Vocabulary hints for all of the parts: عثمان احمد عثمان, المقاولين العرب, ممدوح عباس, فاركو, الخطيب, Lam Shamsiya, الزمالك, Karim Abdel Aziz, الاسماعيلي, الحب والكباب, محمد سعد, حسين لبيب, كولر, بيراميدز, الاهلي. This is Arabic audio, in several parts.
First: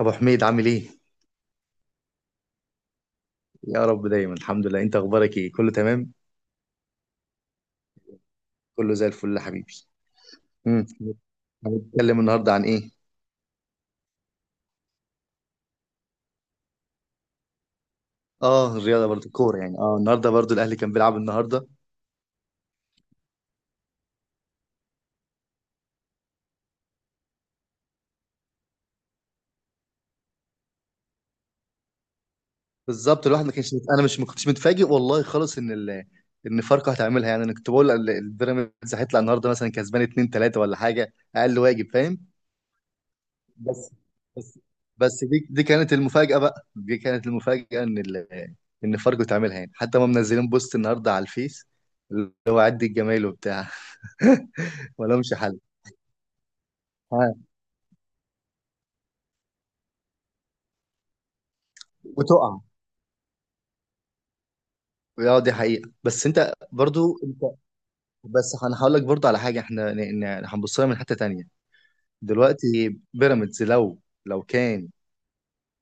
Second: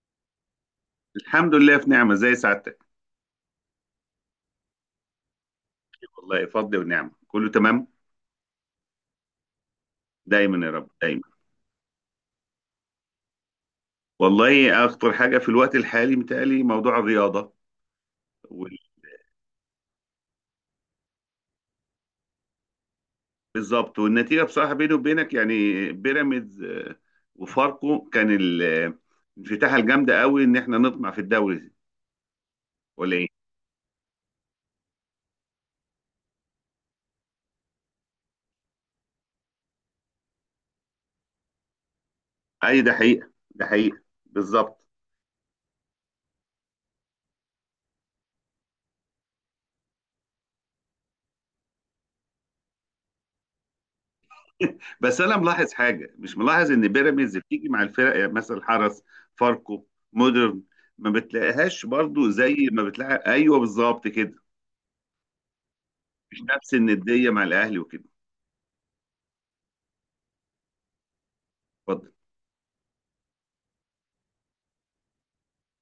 ابو حميد، عامل ايه؟ الحمد لله، في نعمة زي سعادتك. يا رب دايما. الحمد لله. انت اخبارك ايه؟ كله تمام؟ والله فضل ونعمة، كله تمام. كله زي الفل يا حبيبي. دايما يا امم رب دايما. هنتكلم النهارده عن ايه؟ والله أخطر حاجة في الوقت الحالي متهيألي موضوع الرياضة. اه، وال- الرياضه برضو، الكوره. يعني النهارده برضو الاهلي كان بيلعب النهارده. بالظبط، والنتيجة بصراحة بيني وبينك يعني بيراميدز وفاركو كان الانفتاحة الجامدة قوي إن إحنا نطمع في الدوري ولا بالظبط. إيه؟ الواحد ما كانش مت- انا مش ما كنتش متفاجئ والله خالص ان فاركو هتعملها. يعني انا كنت بقول البيراميدز هيطلع النهارده مثلا كسبان 2 3 ولا حاجه اقل. واجب. فاهم. أي ده حقيقة، ده بس حقيقة. بس بالظبط. بس دي كانت المفاجأة. بقى دي كانت المفاجأة ان فاركو تعملها. يعني حتى ما منزلين بوست النهارده على الفيس اللي هو عد الجمايل وبتاع. ولا بس مش انا حل. ملاحظ حاجه، مش ملاحظ ان ها، بيراميدز بتيجي مع الفرق، يعني مثلا حرس، فاركو، مودرن، ما بتلاقيهاش برضو زي وتقع. ما بتلاقي. ايوه بالظبط كده، اه، دي حقيقة. بس مش انت نفس برضو النديه انت، مع الاهلي وكده. بس انا هقول لك برضو على حاجة، احنا هنبص لها من حتة تانية. اتفضل. دلوقتي بيراميدز لو، لو كان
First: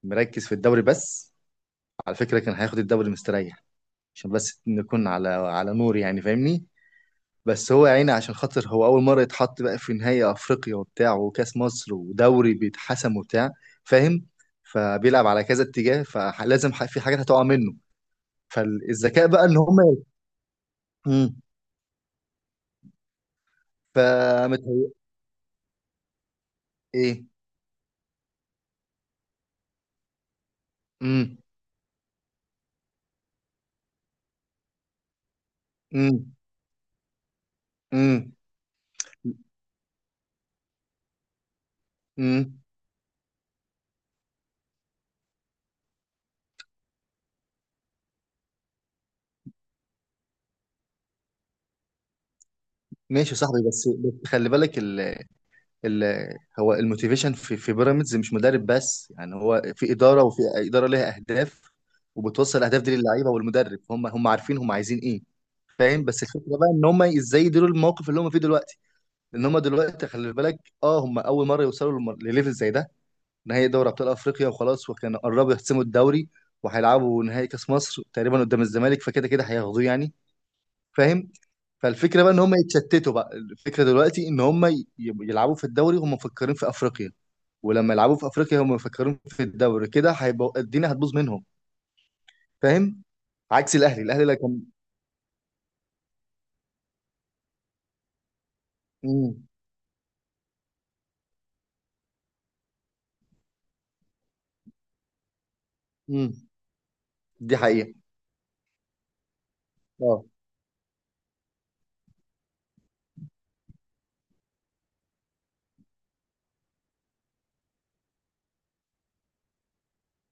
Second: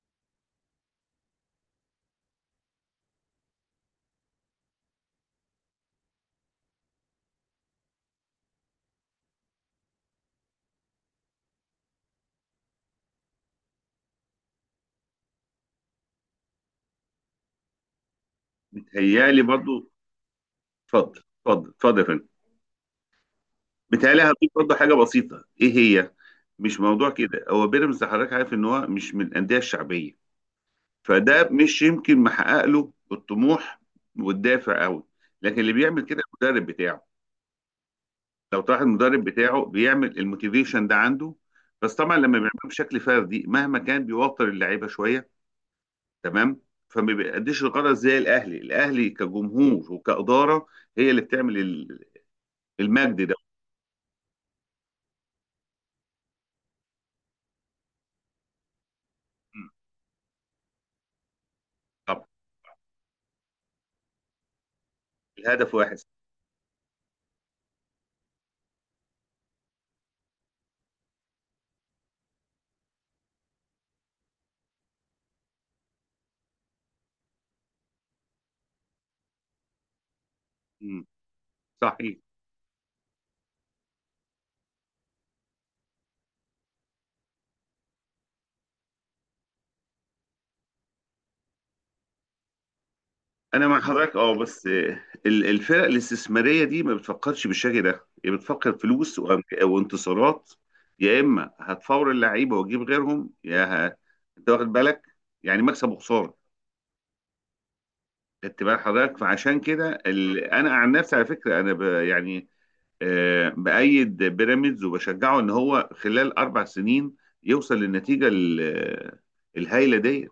مركز في الدوري بس، على فكرة كان هياخد الدوري مستريح. عشان بس نكون على نور، يعني فاهمني. بس هو يا عيني، عشان خاطر هو اول مره يتحط بقى في نهائي افريقيا وبتاع، وكاس مصر، ودوري بيتحسم وبتاع. فاهم. فبيلعب على كذا اتجاه، فلازم في حاجات هتقع منه. فالذكاء متهيالي بقى ان هم. برضو. اتفضل امم اتفضل اتفضل يا فندم. متهيالي هضيف برضو فمتهيأ. حاجه بسيطه، ايه هي؟ مش موضوع ايه. كده، هو بيراميدز حضرتك عارف ان هو مش من الانديه الشعبيه، امم فده مش يمكن محقق له الطموح والدافع قوي، لكن اللي بيعمل كده امم المدرب بتاعه. امم لو تلاحظ المدرب بتاعه بيعمل الموتيفيشن ده عنده، بس طبعا لما بيعمله امم بشكل فردي مهما كان بيوتر اللعيبه شويه. تمام. فما بيأديش الغرض زي الاهلي. الاهلي كجمهور وكاداره هي اللي بتعمل المجد ماشي ده. يا صاحبي. بس خلي بالك، هو الموتيفيشن في في بيراميدز مش مدرب بس، يعني هو مم. في اداره، وفي اداره ليها اهداف، طب. وبتوصل الاهداف دي للعيبه والمدرب. هم عارفين هم عايزين ايه. الهدف واحد. فاهم. بس الفكره بقى ان هم ازاي يديروا الموقف اللي هم فيه دلوقتي. لان هم دلوقتي خلي بالك، اه، هم اول مره يوصلوا لليفل زي ده. نهائي دوري ابطال افريقيا وخلاص، وكانوا قربوا يحسموا الدوري، وهيلعبوا نهائي كاس مصر تقريبا قدام الزمالك. فكده كده هياخدوه يعني. مم. فاهم. صحيح. فالفكره بقى ان هم يتشتتوا بقى. الفكره دلوقتي ان هم يلعبوا في الدوري هم مفكرين في افريقيا، ولما يلعبوا في افريقيا هم مفكرين في الدوري. كده هيبقى الدنيا هتبوظ منهم. فاهم. انا عكس مع الاهلي. حضرتك، الاهلي اه، لا كان. بس الفرق الاستثماريه دي ما بتفكرش بالشكل ده، هي بتفكر فلوس امم وانتصارات. يا اما هتفور اللعيبه وتجيب غيرهم انت واخد بالك؟ يعني مكسب امم وخساره. دي حقيقه. خدت بال حضرتك، فعشان كده اه، انا عن نفسي، على فكره، يعني بأيد بيراميدز وبشجعه ان هو خلال اربع سنين يوصل للنتيجه الهائله ديت.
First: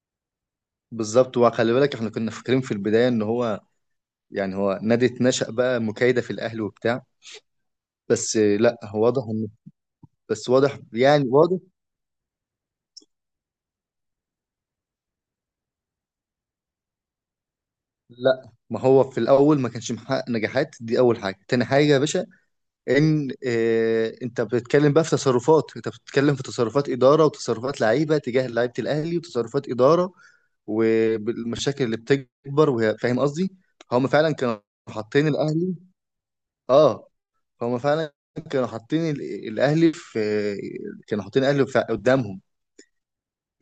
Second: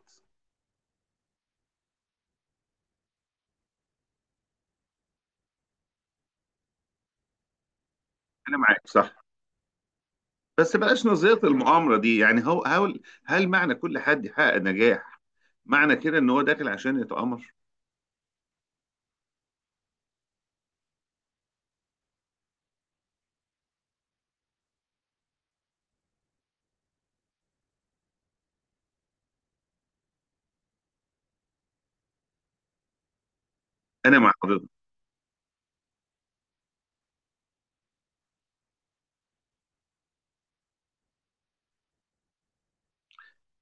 بالظبط. وخلي بالك احنا كنا فاكرين في البدايه ان هو، يعني هو نادي اتنشأ بقى مكايده في الاهلي وبتاع. بس انا معاك لا، هو واضح صح، ان، بس بس واضح بلاش يعني، نظريه واضح. المؤامره دي. يعني هو هل، هل معنى كل حد يحقق نجاح معنى كده ان هو داخل عشان يتآمر؟ لا، ما هو في الاول ما كانش محقق نجاحات. دي اول حاجه. تاني حاجه يا باشا، ان انت بتتكلم بقى في تصرفات، انت بتتكلم في تصرفات اداره، وتصرفات لعيبه تجاه لعيبه الاهلي، وتصرفات اداره، والمشاكل اللي بتكبر وهي، فاهم قصدي. هم انا فعلا مع كانوا حضرتك. حاطين الاهلي. اه، هم فعلا كانوا حاطين الاهلي في، كانوا حاطين الاهلي قدامهم.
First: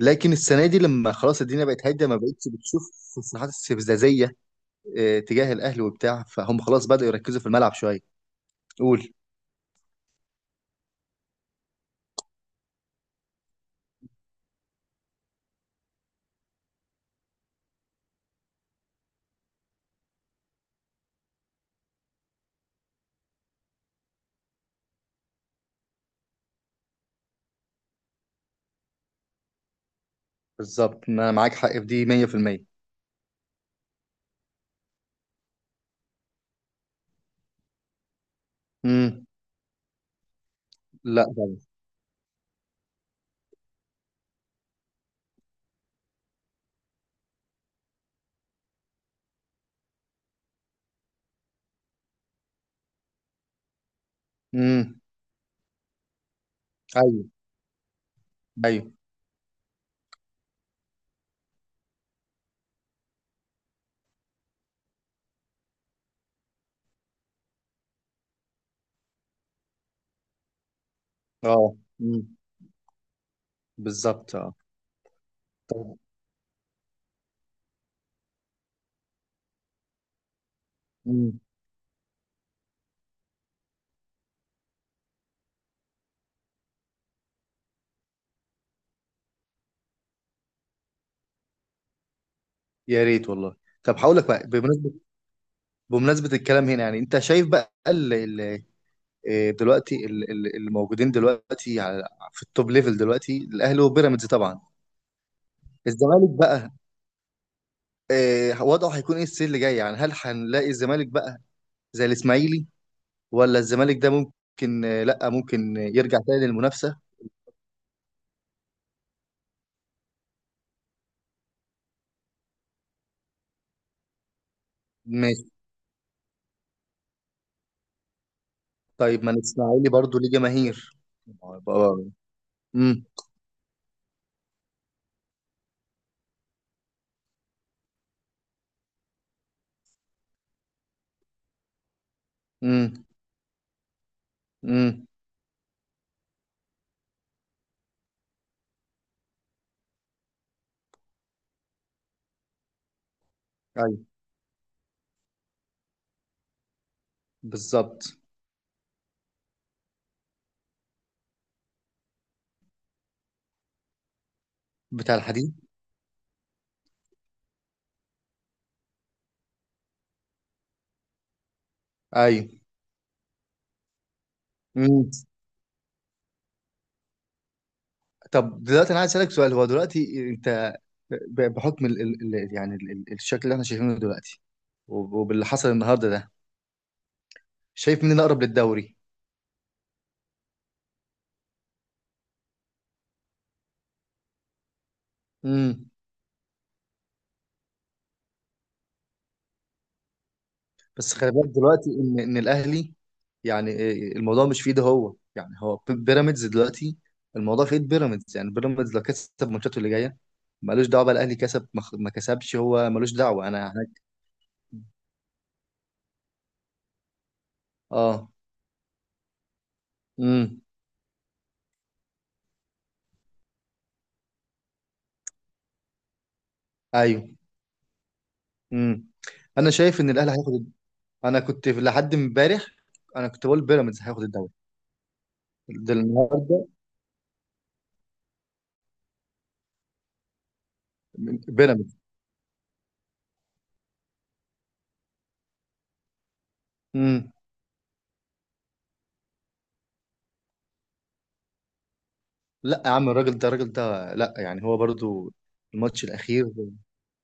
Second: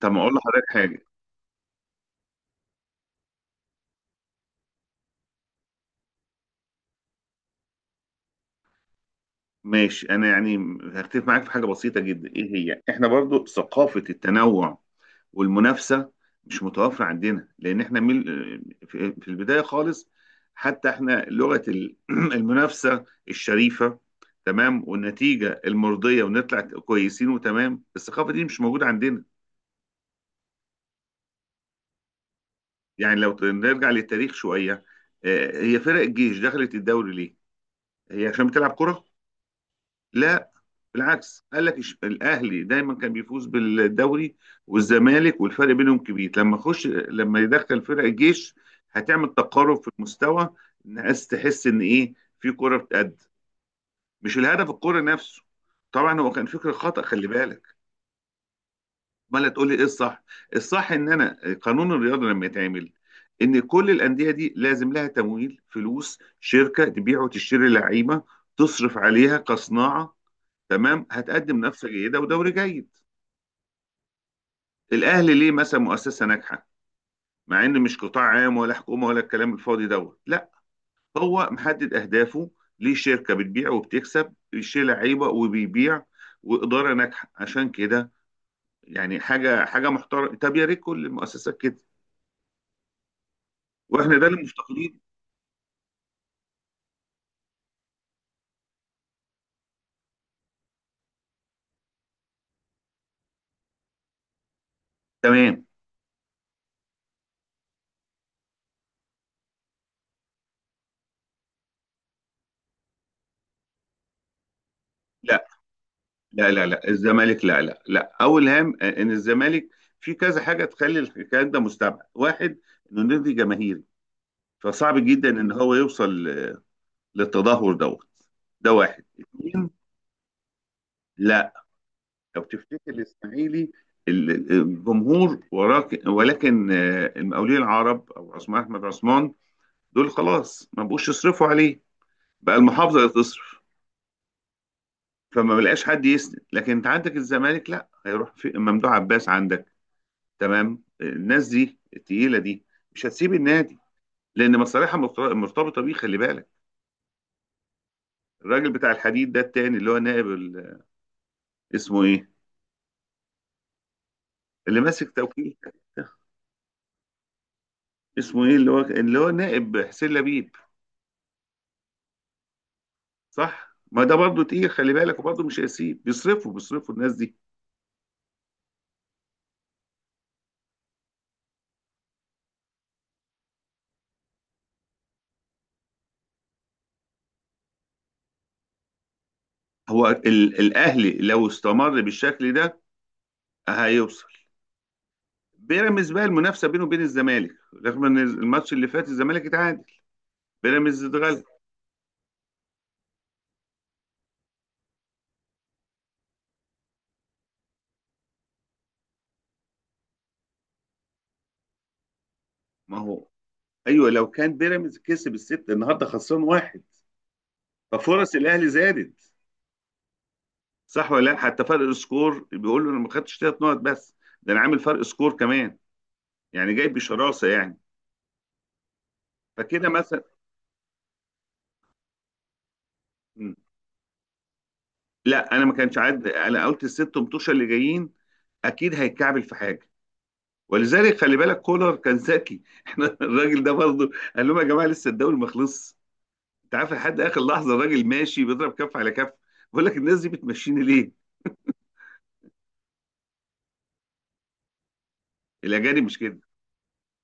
طب ما لكن اقول السنه لحضرتك دي حاجه. لما خلاص الدنيا بقت هاديه، ما بقتش بتشوف تصريحات استفزازيه تجاه الاهلي وبتاع، فهم خلاص بداوا يركزوا في الملعب شويه. قول. ماشي، انا يعني هختلف معاك في حاجه بسيطه جدا، ايه هي؟ احنا برضو ثقافه التنوع والمنافسه مش متوفره عندنا، لان احنا من، في في البدايه خالص حتى احنا لغه المنافسه الشريفه، تمام، والنتيجه المرضيه، ونطلع كويسين وتمام، الثقافه دي مش موجوده عندنا. بالظبط، ما انا معاك حق في دي 100%. يعني لو نرجع للتاريخ شويه، هي فرق الجيش دخلت الدوري ليه؟ هي عشان بتلعب كره؟ امم لا، لا بالعكس. طبعا. قال لك الاهلي دايما كان بيفوز بالدوري والزمالك، والفرق بينهم كبير. لما اخش لما يدخل فرق الجيش هتعمل تقارب في المستوى. الناس تحس ان ايه؟ في كرة بتقد، مش الهدف الكرة امم نفسه. طبعا هو كان فكر خطأ، ايوه. خلي بالك. ايوه. امال تقول لي ايه الصح؟ الصح ان انا قانون الرياضة لما يتعمل، ان كل الاندية دي لازم لها تمويل، فلوس، شركة تبيع وتشتري لعيبة، تصرف عليها كصناعة، تمام، هتقدم اه. منافسه جيده امم ودوري جيد. بالظبط. اه. الاهلي ليه مثلا طب. مؤسسه ناجحه مع ان مش قطاع عام ولا حكومه ولا الكلام الفاضي دوت؟ لا، امم هو محدد اهدافه، ليه شركه بتبيع وبتكسب، ليه لعيبه وبيبيع، واداره ناجحه، عشان كده يعني حاجه حاجه محترمه. طب يا ريت كل المؤسسات كده. يا ريت والله. طب، هقول واحنا ده لك اللي بقى بمناسبه، مفتقدين. بمناسبه الكلام هنا، يعني انت شايف بقى ال ال دلوقتي اللي موجودين دلوقتي على، في التوب ليفل دلوقتي الاهلي وبيراميدز طبعا. تمام. الزمالك بقى وضعه هيكون ايه السنه اللي جايه؟ يعني هل هنلاقي الزمالك بقى زي الاسماعيلي؟ ولا الزمالك ده ممكن، لا، لا ممكن يرجع تاني لا لا لا، للمنافسه؟ الزمالك لا لا لا. اول هام ان الزمالك في كذا حاجه تخلي الكلام ده مستبعد. واحد، انه نادي جماهيري، فصعب جدا ان هو يوصل للتدهور دوت، ده واحد. طيب، ما اثنين، الاسماعيلي برضو ليه جماهير. لا. بقى- لو تفتكر امم الاسماعيلي، الجمهور وراك، ولكن المقاولين العرب او عثمان احمد عثمان دول خلاص ما بقوش يصرفوا عليه، بقى المحافظه امم اللي تصرف، امم فما بلقاش حد يسند. لكن انت عندك الزمالك، لا، هيروح في ممدوح عباس عندك، تمام، الناس دي التقيله دي مش هتسيب النادي، ايوه لان مرتبطه بيه، خلي بالك. بالظبط. الراجل بتاع الحديد ده التاني، اللي هو نائب اسمه ايه، اللي ماسك بتاع توكيل، الحديد. اسمه ايه، اللي هو نائب حسين لبيب، ايوه. صح؟ ما ده برضه تقيل، خلي امم بالك، وبرضه مش هيسيب، بيصرفوا، بيصرفوا الناس دي. طب دلوقتي انا عايز اسالك سؤال. هو دلوقتي انت، بحكم ال ال ال يعني ال ال الشكل اللي احنا شايفينه دلوقتي، وباللي حصل النهارده ده، شايف مين الاقرب للدوري؟ هو الاهلي لو استمر بالشكل ده هيوصل. امم بيراميدز بقى المنافسه بينه وبين الزمالك، رغم ان الماتش اللي فات الزمالك اتعادل، بيراميدز بس خلي اتغلب. بالك دلوقتي ان الاهلي، يعني الموضوع مش في ايده هو. يعني هو بيراميدز دلوقتي، الموضوع في ايد بيراميدز. يعني بيراميدز لو كسب ماتشاته اللي جايه، مالوش دعوه بقى الاهلي كسب ما كسبش، هو ما مالوش هو دعوه انا هناك. ايوه، لو كان بيراميدز كسب الست النهارده خسران واحد، اه. ففرص الاهلي زادت. امم صح ولا لا؟ حتى فرق السكور بيقول له انا ما خدتش ثلاث نقط بس، ده انا عامل فرق سكور كمان، يعني جاي ايوه. بشراسه يعني، امم انا فكده شايف ان مثلا. الاهلي هياخد. انا كنت لحد امبارح انا كنت م. بقول بيراميدز هياخد الدوري. لا، انا ما ده كانش عاد، انا النهارده. قلت الست متوشه اللي جايين اكيد هيتكعبل في حاجه. ولذلك خلي بالك كولر بيراميدز. كان ذكي. احنا الراجل ده برضه قال لهم يا جماعه لسه الدوري ما خلصش. انت عارف، لحد امم اخر لحظه الراجل ماشي بيضرب كف على كف، بقول لك الناس دي بتمشيني ليه؟ لا يا عم، الراجل ده، الراجل ده لا، يعني هو برضو. الاجانب الماتش مش كده. الاخير.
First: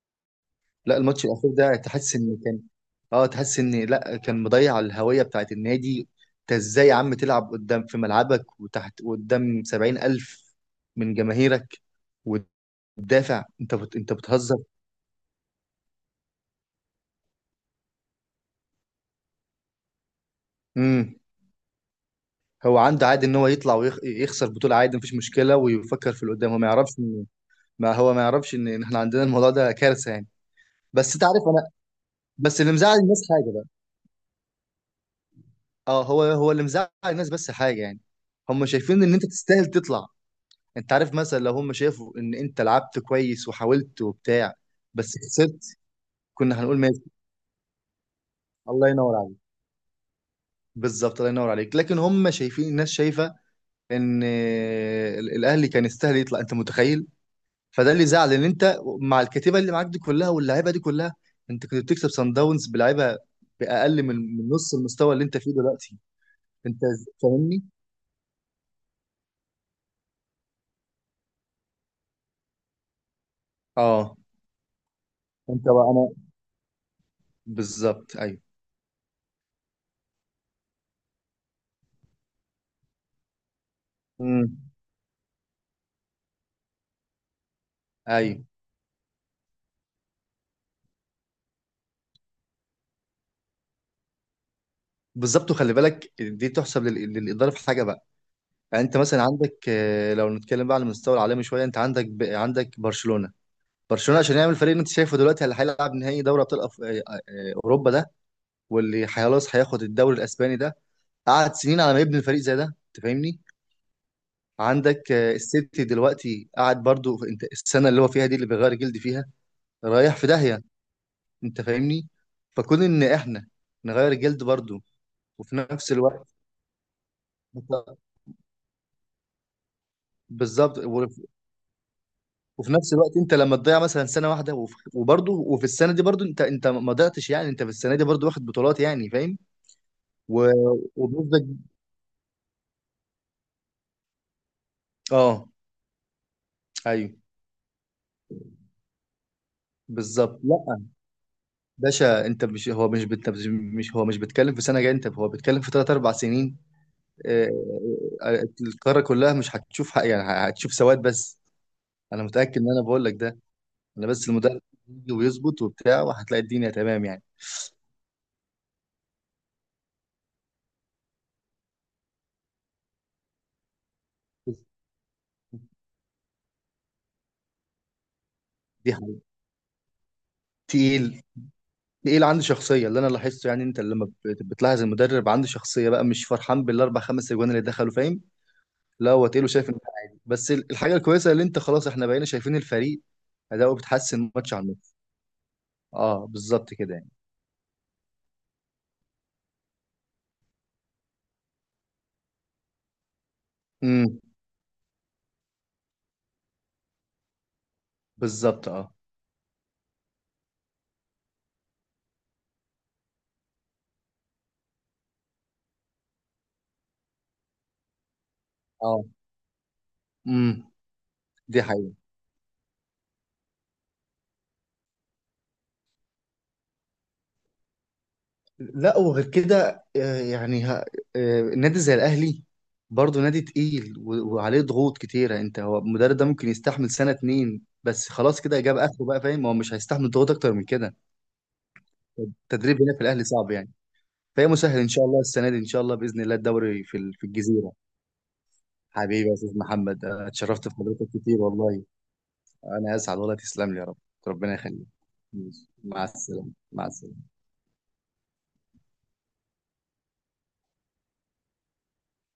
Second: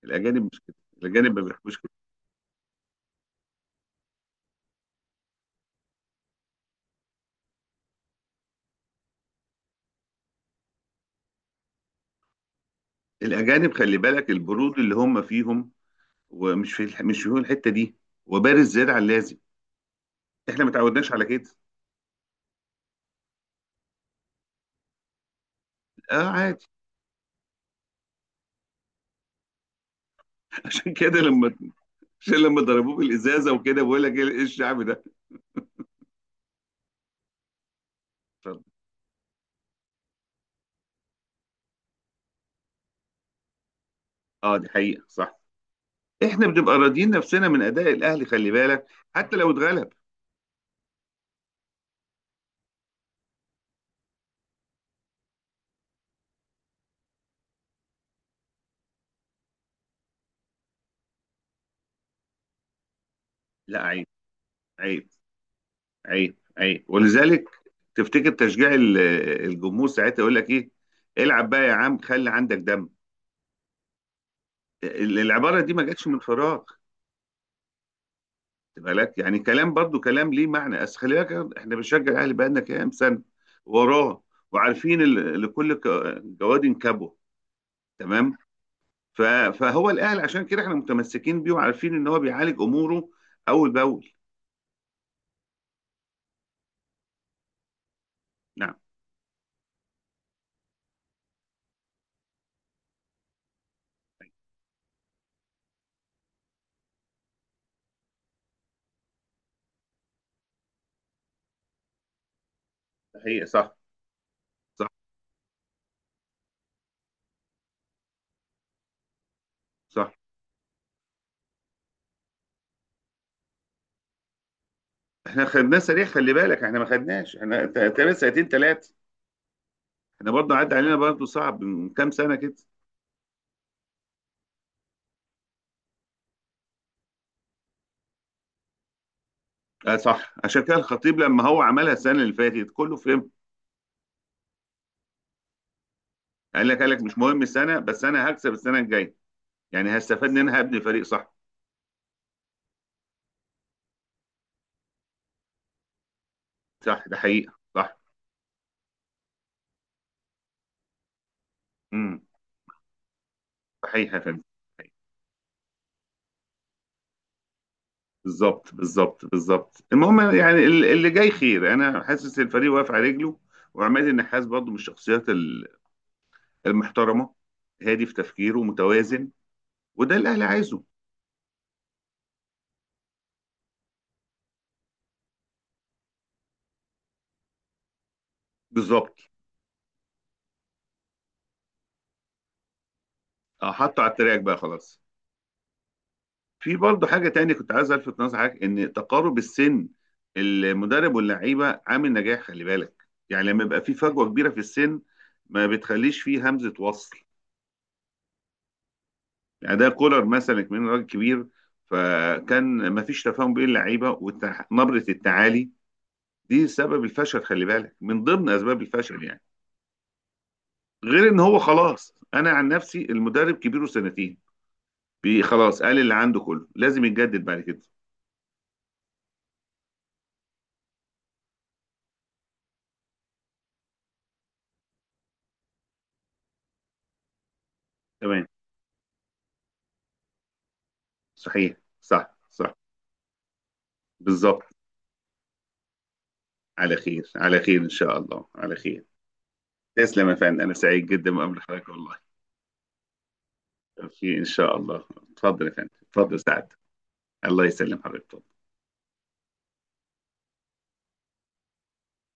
الاجانب مش كده. لا، الماتش الاجانب ما الاخير ده بيحبوش كده. تحس ان كان، اه تحس ان لا، كان مضيع الهويه بتاعت النادي. انت ازاي يا عم تلعب قدام في ملعبك وتحت قدام 70 ألف من جماهيرك وتدافع؟ الاجانب خلي انت بالك بتهزر. البرود اللي هم فيهم، ومش في مش فيهم الحته دي، وبارز زياده عن اللازم، احنا ما تعودناش امم على كده. هو عنده عادي ان هو يطلع ويخسر بطوله، عادي مفيش مشكله ويفكر في اه اللي قدام. هو عادي. ما يعرفش ما هو ما يعرفش ان احنا عندنا الموضوع ده كارثه يعني. عشان بس كده انت عارف لما، انا. عشان بس لما اللي ضربوه مزعل الناس بالازازه حاجه بقى. وكده بقول لك ايه، إيه الشعب ده. اه، هو هو اللي مزعل الناس بس حاجه، يعني اتفضل. هم شايفين ان انت تستاهل تطلع. انت عارف، مثلا، لو هم شافوا ان انت لعبت كويس وحاولت وبتاع اه دي حقيقه، بس صح. خسرت، احنا كنا بنبقى هنقول ماشي، راضيين نفسنا من اداء الاهلي، خلي بالك، الله ينور حتى عليك. لو اتغلب. بالظبط، الله ينور عليك. لكن هم شايفين الناس شايفه ان الاهلي كان يستاهل يطلع. انت متخيل. فده اللي زعل، ان انت مع الكتيبه اللي معاك دي كلها، واللعيبه دي كلها، انت كنت بتكسب سان داونز بلعيبه لا باقل عيب، من من نص عيب، المستوى اللي انت فيه دلوقتي. عيب، انت عيب. ولذلك فاهمني. تفتكر تشجيع الجمهور ساعتها يقول لك ايه؟ العب بقى يا عم، خلي عندك دم. اه. العباره انت دي ما بقى جاتش انا، من فراغ، بالظبط ايوه. خد بالك، يعني كلام، برضو كلام ليه معنى. بس خلي بالك، احنا بنشجع الاهلي بقالنا كام سنه وراه، امم وعارفين جواد كبوه، تمام. ايوه، ف- فهو الاهل، عشان كده احنا متمسكين بيه، وعارفين ان هو بيعالج اموره اول باول. بالظبط. وخلي بالك دي تحسب للاداره في حاجه بقى. نعم، يعني انت مثلا عندك لو نتكلم بقى على المستوى العالمي شويه، انت عندك برشلونه. برشلونه عشان يعمل فريق اللي انت شايفه دلوقتي، اللي هيلعب نهائي دوري ابطال أف... آه، آه، آه، اوروبا ده، واللي خلاص هياخد الدوري الاسباني ده، قعد سنين على ما يبني الفريق زي ده. انت ده فاهمني. حقيقة، صح صح عندك السيتي دلوقتي قاعد برضو انت السنه اللي هو فيها دي اللي بيغير جلد فيها، صح. رايح في داهيه. انت فاهمني. فكون ان احنا نغير الجلد برضو. احنا وفي خدناه نفس سريع، خلي الوقت. بالك، احنا ما خدناش، احنا تقريبا سنتين ثلاثه. احنا برضه عدى بالظبط. علينا، برضه صعب، من كام سنه كده. وفي نفس الوقت انت لما تضيع مثلا سنه واحده، وبرضه، وفي السنه دي برضه انت، ما ضيعتش، يعني انت في السنه دي برضه واخد بطولات، يعني فاهم. اه صح، و... عشان كده الخطيب لما وبنسبه. هو عملها السنه اللي فاتت كله فهم. اه. قال لك، قال لك مش ايوه، مهم السنه، بس انا هكسب السنه الجايه، يعني هستفاد بالظبط. لا منها، هبني فريق، صح. باشا، انت مش، هو مش بيتكلم في سنه جايه. انت، هو بيتكلم في ثلاث اربع سنين. صح ده آه، حقيقه صح. القاره كلها مش هتشوف حق، يعني هتشوف سواد بس. امم. انا متاكد ان انا بقول لك ده. انا صحيح يا بس فندم. المدرب يجي ويظبط وبتاع، وهتلاقي الدنيا تمام يعني. بالظبط بالظبط بالظبط. المهم يعني اللي جاي خير. انا حاسس الفريق واقف على رجله، وعماد النحاس برضه من الشخصيات المحترمه، هادي في تفكيره، دي حاجه متوازن، وده اللي الاهلي عايزه. تقيل. ايه اللي عنده شخصيه اللي انا لاحظته، يعني انت لما بتلاحظ المدرب عنده شخصيه بقى، مش فرحان بالاربع خمس اجوان اللي دخلوا، فاهم. لا، بالظبط. هو تقيله، شايف ان ده عادي. بس الحاجه الكويسه اللي انت، خلاص احنا بقينا شايفين الفريق اداؤه حطه على بيتحسن التراك ماتش بقى عن ماتش. خلاص. اه بالظبط في كده برضه يعني. حاجه تانية كنت عايز الفت نظر حضرتك، ان تقارب السن المدرب واللعيبه عامل نجاح، خلي بالك. يعني لما يبقى في امم فجوه كبيره في السن ما بتخليش فيه همزه وصل. بالظبط اه. اداء كولر مثلا من راجل كبير، فكان ما فيش تفاهم بين اللعيبه، ونبره التعالي دي سبب الفشل خلي بالك، من ضمن اسباب اه. الفشل يعني. امم غير ان هو دي حقيقه. خلاص، انا عن نفسي المدرب كبيره سنتين، بي خلاص، قال اللي عنده كله، لازم يتجدد بعد كده. لا، وغير كده، يعني نادي زي الاهلي، برضه نادي تقيل و- وعليه ضغوط كتيره. انت، هو المدرب ده ممكن يستحمل سنه اتنين بس، خلاص تمام، كده جاب اخره بقى، فاهم. هو مش هيستحمل ضغوط اكتر من كده. صحيح صح صح. التدريب هنا في الاهلي صعب يعني. فهي بالظبط. مسهل ان شاء الله السنه دي، ان شاء الله باذن الله الدوري على في خير، على الجزيره. خير ان شاء الله، على خير. حبيبي يا استاذ محمد، تسلم أنا يا فندم، اتشرفت انا سعيد بحضرتك جدا كتير بمقابله والله. حضرتك والله. انا اسعد والله. تسلم لي يا رب. في ان ربنا شاء يخليك. الله. اتفضل يا فندم، مع اتفضل السلامه، سعد. مع السلامه. الله يسلم حضرتك.